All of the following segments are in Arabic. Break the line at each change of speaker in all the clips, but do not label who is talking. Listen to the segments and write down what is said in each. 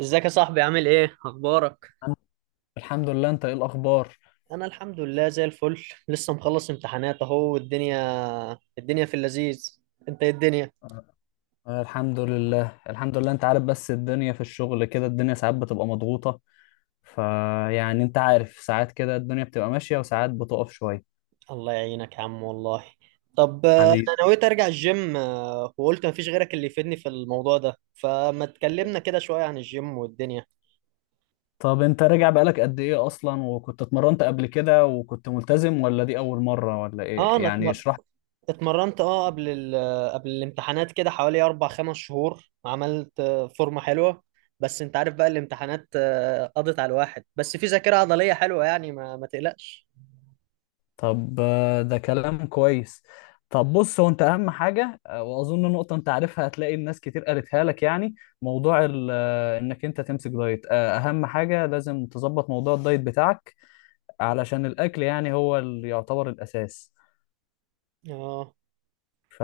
ازيك يا صاحبي، عامل ايه؟ اخبارك؟
الحمد لله. انت ايه الاخبار؟
انا الحمد لله زي الفل، لسه مخلص امتحانات اهو والدنيا الدنيا في اللذيذ. انت ايه الدنيا؟
الحمد لله، انت عارف، بس الدنيا في الشغل كده، الدنيا ساعات بتبقى مضغوطة. فيعني انت عارف، ساعات كده الدنيا بتبقى ماشية وساعات بتقف شوية.
الله يعينك يا عم والله. طب
حبيبي،
انا نويت ارجع الجيم، وقلت مفيش غيرك اللي يفيدني في الموضوع ده، فما تكلمنا كده شوية عن الجيم والدنيا.
طب انت راجع بقالك قد ايه اصلا؟ وكنت اتمرنت قبل كده وكنت ملتزم، ولا دي اول مرة ولا
اه
ايه؟
انا
يعني
اتمر...
اشرح.
اتمرنت اه قبل قبل الامتحانات كده حوالي اربع خمس شهور، عملت فورمة حلوة. بس انت عارف بقى الامتحانات قضت على الواحد، بس في ذاكرة عضلية حلوة يعني ما تقلقش.
طب ده كلام كويس. طب بص، هو انت اهم حاجه، واظن نقطه انت عارفها، هتلاقي الناس كتير قالتها لك، يعني موضوع انك انت تمسك دايت، اهم حاجه لازم تظبط موضوع الدايت بتاعك، علشان الاكل يعني هو اللي يعتبر الاساس.
اه،
ف...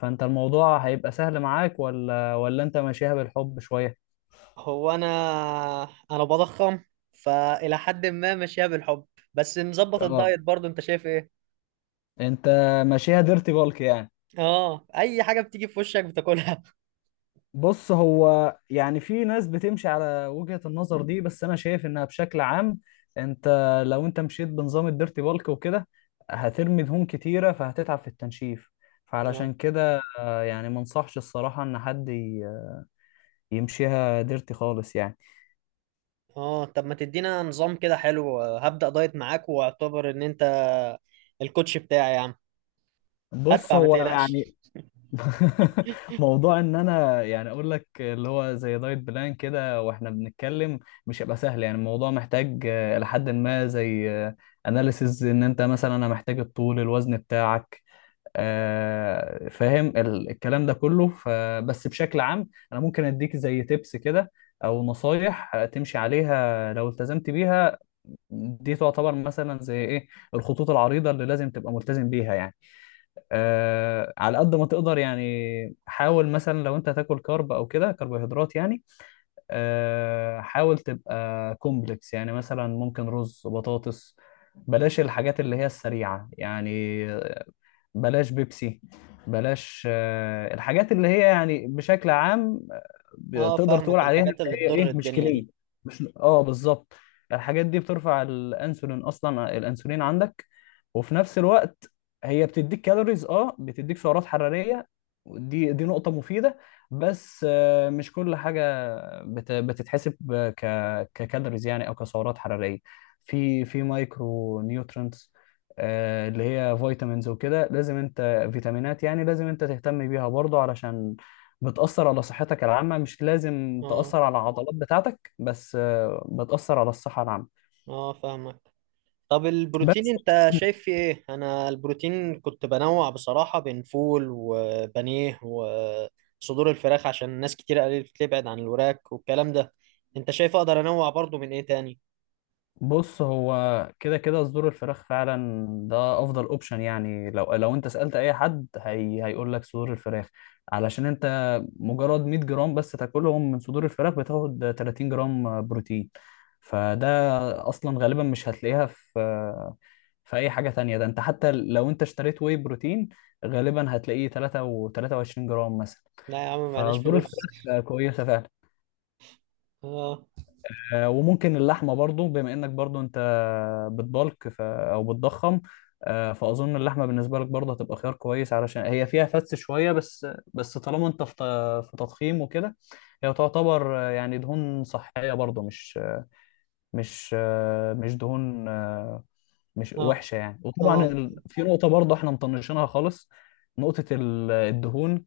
فانت الموضوع هيبقى سهل معاك ولا ولا انت ماشيها بالحب شويه؟
هو انا بضخم، فالى حد ما ماشيها بالحب، بس مظبط
اه،
الدايت برضو. انت شايف ايه؟
انت ماشيها ديرتي بالك يعني؟
اه، اي حاجة بتيجي في وشك بتاكلها.
بص، هو يعني في ناس بتمشي على وجهة النظر دي، بس انا شايف انها بشكل عام، انت لو انت مشيت بنظام الديرتي بالك وكده هترمي دهون كتيرة فهتتعب في التنشيف.
اه،
فعلشان كده يعني ما انصحش الصراحة ان حد يمشيها ديرتي خالص يعني.
اه طب ما تدينا نظام كده حلو، هبدأ دايت معاك واعتبر ان انت الكوتش بتاعي يا عم.
بص
هدفع ما
هو يعني
تقلقش.
موضوع ان انا يعني اقول لك اللي هو زي دايت بلان كده واحنا بنتكلم، مش هيبقى سهل. يعني الموضوع محتاج لحد ما زي اناليسز، ان انت مثلا انا محتاج الطول الوزن بتاعك، فاهم؟ الكلام ده كله. فبس بشكل عام انا ممكن اديك زي تيبس كده او نصايح تمشي عليها لو التزمت بيها. دي تعتبر مثلا زي ايه؟ الخطوط العريضة اللي لازم تبقى ملتزم بيها يعني. آه، على قد ما تقدر يعني حاول، مثلا لو انت هتاكل كارب او كده، كربوهيدرات يعني، آه حاول تبقى كومبلكس. يعني مثلا ممكن رز، بطاطس. بلاش الحاجات اللي هي السريعة يعني. بلاش بيبسي. بلاش الحاجات اللي هي يعني بشكل عام
اه
تقدر تقول
فاهمك،
عليها ان
الحاجات اللي
هي
تضر
ايه، مش
الدنيا
كليه؟
دي.
مش اه، بالظبط. الحاجات دي بترفع الانسولين اصلا. الانسولين عندك، وفي نفس الوقت هي بتديك كالوريز، اه بتديك سعرات حراريه. دي نقطه مفيده، بس مش كل حاجه بتتحسب ك ككالوريز يعني او كسعرات حراريه. في مايكرو نيوترينتس اللي هي فيتامينز وكده، لازم انت فيتامينات يعني لازم انت تهتم بيها برضه، علشان بتأثر على صحتك العامة. مش لازم
اه،
تأثر على العضلات بتاعتك، بس بتأثر على الصحة العامة.
اه فاهمك. طب البروتين
بس
انت شايف في ايه؟ انا البروتين كنت بنوع بصراحة بين فول وبانيه وصدور الفراخ، عشان ناس كتير قالت لي ابعد عن الوراك والكلام ده. انت شايف اقدر انوع برضو من ايه تاني؟
بص، هو كده كده صدور الفراخ فعلا ده افضل اوبشن. يعني لو انت سألت اي حد هي هيقول لك صدور الفراخ، علشان انت مجرد 100 جرام بس تاكلهم من صدور الفراخ بتاخد 30 جرام بروتين. فده اصلا غالبا مش هتلاقيها في اي حاجة تانية. ده انت حتى لو انت اشتريت واي بروتين غالبا هتلاقيه 3 و 23 جرام مثلا.
لا يا عم، معناش
فصدور
فلوس.
الفراخ كويسة فعلا.
اه،
آه، وممكن اللحمه برضو، بما انك برضو انت بتبلك او بتضخم، آه، فاظن اللحمه بالنسبه لك برضو هتبقى خيار كويس، علشان هي فيها فتس شويه بس، بس طالما انت في في تضخيم وكده هي تعتبر يعني دهون صحيه برضو، مش مش آه، مش دهون آه، مش
اه،
وحشه يعني. وطبعا
اه،
في نقطه برضو احنا مطنشينها خالص، نقطه الدهون.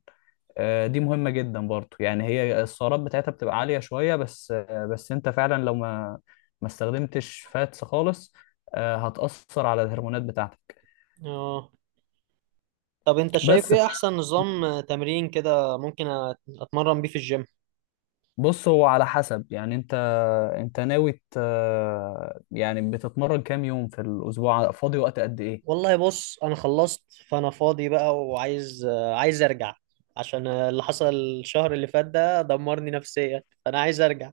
دي مهمة جدا برضو. يعني هي السعرات بتاعتها بتبقى عالية شوية، بس بس انت فعلا لو ما استخدمتش فاتس خالص هتأثر على الهرمونات بتاعتك.
اه طب انت شايف
بس ف-
ايه احسن نظام تمرين كده ممكن اتمرن بيه في الجيم؟
بص، هو على حسب، يعني انت ناوي يعني بتتمرن كام يوم في الأسبوع؟ فاضي وقت قد ايه؟
والله بص، انا خلصت، فانا فاضي بقى وعايز، عايز ارجع. عشان اللي حصل الشهر اللي فات ده دمرني نفسيا، فانا عايز ارجع.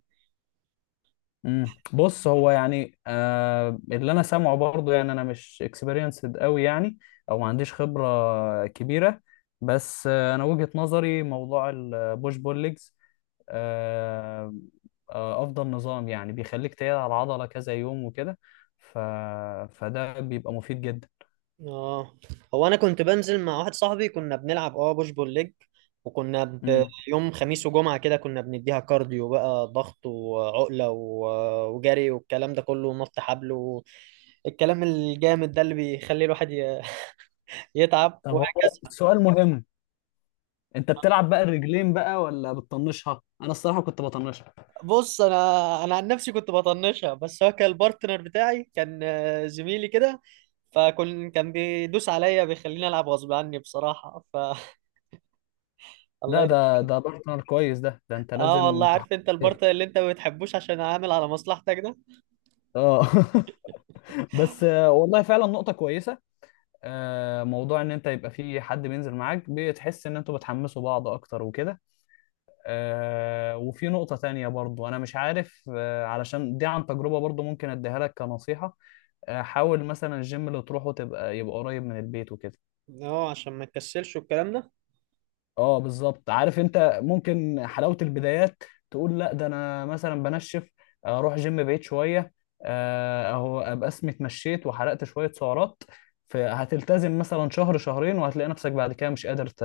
بص هو يعني، آه اللي انا سامعه برضه، يعني انا مش اكسبيرينسد قوي يعني، او ما عنديش خبره كبيره، بس آه انا وجهه نظري موضوع البوش بول ليجز، آه آه افضل نظام. يعني بيخليك تقعد على العضله كذا يوم وكده، ف... فده بيبقى مفيد جدا.
اه، هو انا كنت بنزل مع واحد صاحبي، كنا بنلعب اه بوش بول ليج، وكنا
مم.
يوم خميس وجمعة كده كنا بنديها كارديو بقى، ضغط وعقلة وجري والكلام ده كله، ونط حبل والكلام الجامد ده اللي بيخلي الواحد يتعب
طب هو
وهكذا.
سؤال مهم، انت بتلعب بقى الرجلين بقى ولا بتطنشها؟ انا الصراحه كنت بطنشها.
بص، انا عن نفسي كنت بطنشها، بس هو كان البارتنر بتاعي كان، زميلي كده، فكان بيدوس عليا بيخليني العب غصب عني بصراحه ف
ده
الله
ده ده بارتنر كويس، ده انت
اه والله،
لازم تحط.
عارف انت البارتنر اللي انت ما بتحبوش عشان عامل على مصلحتك ده.
اه بس والله فعلا نقطة كويسة. موضوع ان انت يبقى في حد بينزل معاك، بتحس ان انتوا بتحمسوا بعض اكتر وكده. وفي نقطة تانية برضو، انا مش عارف علشان دي عن تجربة برضو، ممكن اديها لك كنصيحة. حاول مثلا الجيم اللي تروحه تبقى يبقى قريب من البيت وكده.
اه عشان ما تكسلش والكلام ده.
اه بالظبط، عارف، انت ممكن حلاوة البدايات تقول لا ده انا مثلا بنشف، اروح جيم بعيد شوية، اهو ابقى اسمي اتمشيت وحرقت شوية سعرات، فهتلتزم مثلا شهر شهرين وهتلاقي نفسك بعد كده مش قادر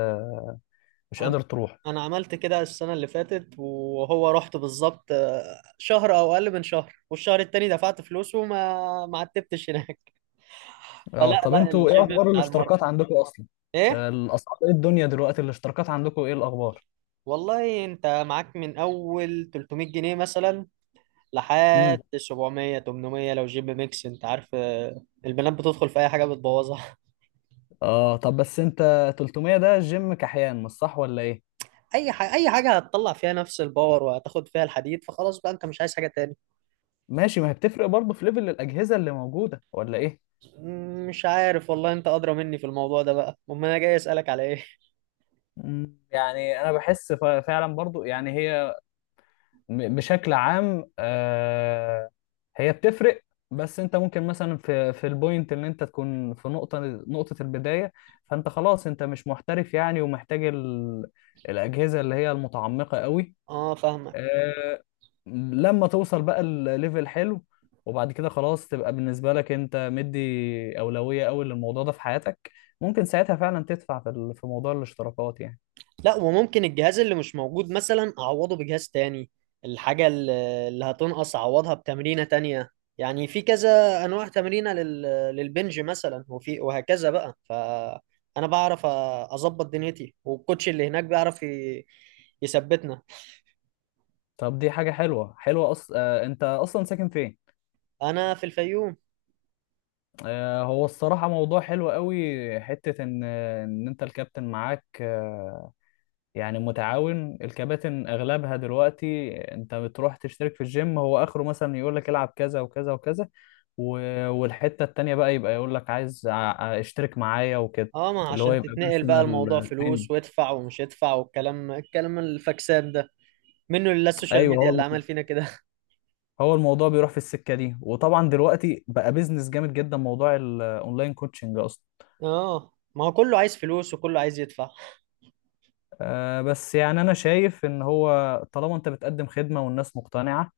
مش قادر
انا
تروح.
انا عملت كده السنه اللي فاتت، وهو رحت بالظبط شهر او اقل من شهر، والشهر التاني دفعت فلوس ما عتبتش هناك.
اه
فلا
طب
لا،
انتوا ايه
الجيم
اخبار
بتاع المره
الاشتراكات عندكم اصلا؟
ايه؟
الاسعار ايه الدنيا دلوقتي؟ الاشتراكات عندكم ايه الاخبار؟
والله انت معاك من اول 300 جنيه مثلا
امم
لحد 700 800، لو جيب ميكس انت عارف، البنات بتدخل في اي حاجه بتبوظها.
اه طب بس انت، 300 ده جيم كحيان مش صح ولا ايه؟
اي حاجه، اي حاجه هتطلع فيها نفس الباور وهتاخد فيها الحديد، فخلاص بقى انت مش عايز حاجه تاني.
ماشي، ما هي بتفرق برضه في ليفل الاجهزة اللي موجودة ولا ايه؟
مش عارف والله، انت ادرى مني في الموضوع ده بقى، امال انا جاي اسالك على ايه؟
مم. يعني انا بحس فعلا برضو، يعني هي بشكل عام هي بتفرق، بس انت ممكن مثلا في البوينت ان انت تكون في نقطة البداية، فانت خلاص انت مش محترف يعني ومحتاج الأجهزة اللي هي المتعمقة قوي.
اه فاهمك.
آه، لما توصل بقى الليفل حلو، وبعد كده خلاص تبقى بالنسبة لك انت مدي أولوية قوي للموضوع ده في حياتك، ممكن ساعتها فعلا تدفع في في موضوع الاشتراكات يعني.
لا، وممكن الجهاز اللي مش موجود مثلا اعوضه بجهاز تاني، الحاجة اللي هتنقص اعوضها بتمرينة تانية. يعني في كذا انواع تمرينة للبنج مثلا، وفي وهكذا بقى، فانا بعرف اظبط دنيتي، والكوتش اللي هناك بيعرف يثبتنا.
طب دي حاجة حلوة، حلوة أص... آه، أنت أصلا ساكن فين؟
انا في الفيوم.
هو الصراحة موضوع حلو قوي، حتة إن أنت الكابتن معاك يعني متعاون. الكباتن أغلبها دلوقتي أنت بتروح تشترك في الجيم، هو آخره مثلا يقول لك العب كذا وكذا وكذا، والحتة التانية بقى يبقى يقول لك عايز اشترك معايا وكده،
اه ما
اللي هو
عشان
يبقى
تتنقل بقى، الموضوع
بيرسونال تريننج.
فلوس، وادفع ومش ادفع والكلام الفاكسات ده، منه لله السوشيال
ايوه
ميديا اللي
هو،
عمل فينا كده.
الموضوع بيروح في السكة دي. وطبعا دلوقتي بقى بيزنس جامد جدا موضوع الاونلاين كوتشنج اصلا.
اه، ما هو كله عايز فلوس وكله عايز يدفع.
بس يعني أنا شايف إن هو طالما أنت بتقدم خدمة والناس مقتنعة،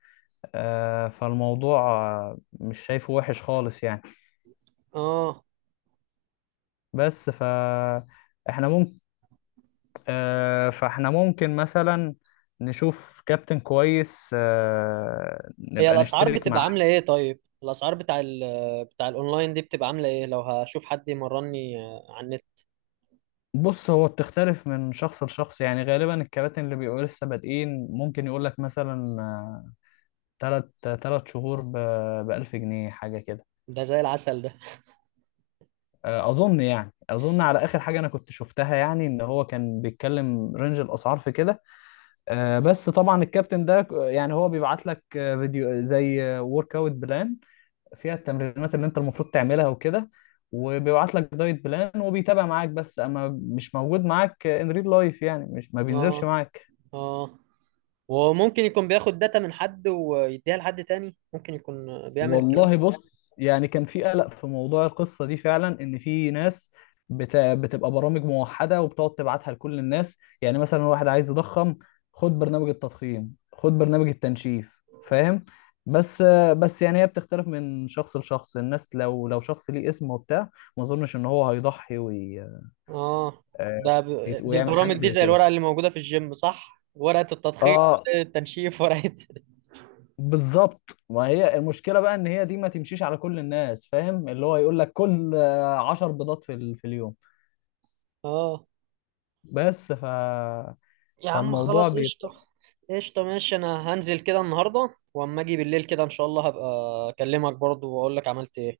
فالموضوع مش شايفه وحش خالص يعني.
اه،
بس ف إحنا ممكن آه، فإحنا ممكن مثلا نشوف كابتن كويس
هي
نبقى
الاسعار
نشترك
بتبقى
معاه.
عامله ايه؟ طيب الاسعار بتاع بتاع الاونلاين دي بتبقى عامله ايه، لو هشوف حد يمرني على النت؟
بص هو بتختلف من شخص لشخص، يعني غالبا الكباتن اللي بيبقوا لسه بادئين ممكن يقول لك مثلا تلت تلت شهور ب 1000 جنيه حاجة كده.
ده زي العسل ده.
اظن يعني على اخر حاجه انا كنت شفتها، يعني ان هو كان بيتكلم رينج الاسعار في كده. بس طبعا الكابتن ده يعني هو بيبعت لك فيديو زي ورك اوت بلان فيها التمرينات اللي انت المفروض تعملها وكده، وبيبعت لك دايت بلان وبيتابع معاك، بس اما مش موجود معاك ان ريل لايف يعني، مش ما بينزلش
اه،
معاك.
اه وممكن يكون بياخد داتا من حد ويديها لحد تاني، ممكن يكون بيعمل الكلام.
والله بص، يعني كان في قلق في موضوع القصة دي فعلا، ان في ناس بتبقى برامج موحدة وبتقعد تبعتها لكل الناس، يعني مثلا واحد عايز يضخم خد برنامج التضخيم، خد برنامج التنشيف، فاهم؟ بس بس يعني هي بتختلف من شخص لشخص. الناس لو شخص ليه اسم وبتاع، ما اظنش ان هو هيضحي وي...
اه
آه،
ده ب... دي
ويعمل حاجة
البرامج دي
زي
زي
كده.
الورقه اللي موجوده في الجيم صح، ورقه التضخيم،
اه
ورقة التنشيف، ورقه
بالظبط، ما هي المشكله بقى ان هي دي ما تمشيش على كل الناس، فاهم؟ اللي هو يقول لك كل عشر بيضات في في اليوم.
اه.
بس ف
يا عم
فالموضوع
خلاص قشطه،
بيبقى،
قشطه ماشي. انا هنزل كده النهارده، واما اجي بالليل كده ان شاء الله هبقى اكلمك برضو واقول لك عملت ايه.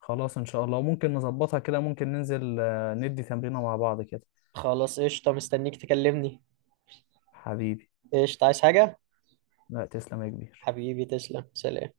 خلاص ان شاء الله، وممكن نظبطها كده، ممكن ننزل ندي تمرينه مع بعض كده.
خلاص قشطة، مستنيك تكلمني.
حبيبي،
قشطة، عايز حاجة؟
لا تسلم يا كبير.
حبيبي تسلم، سلام.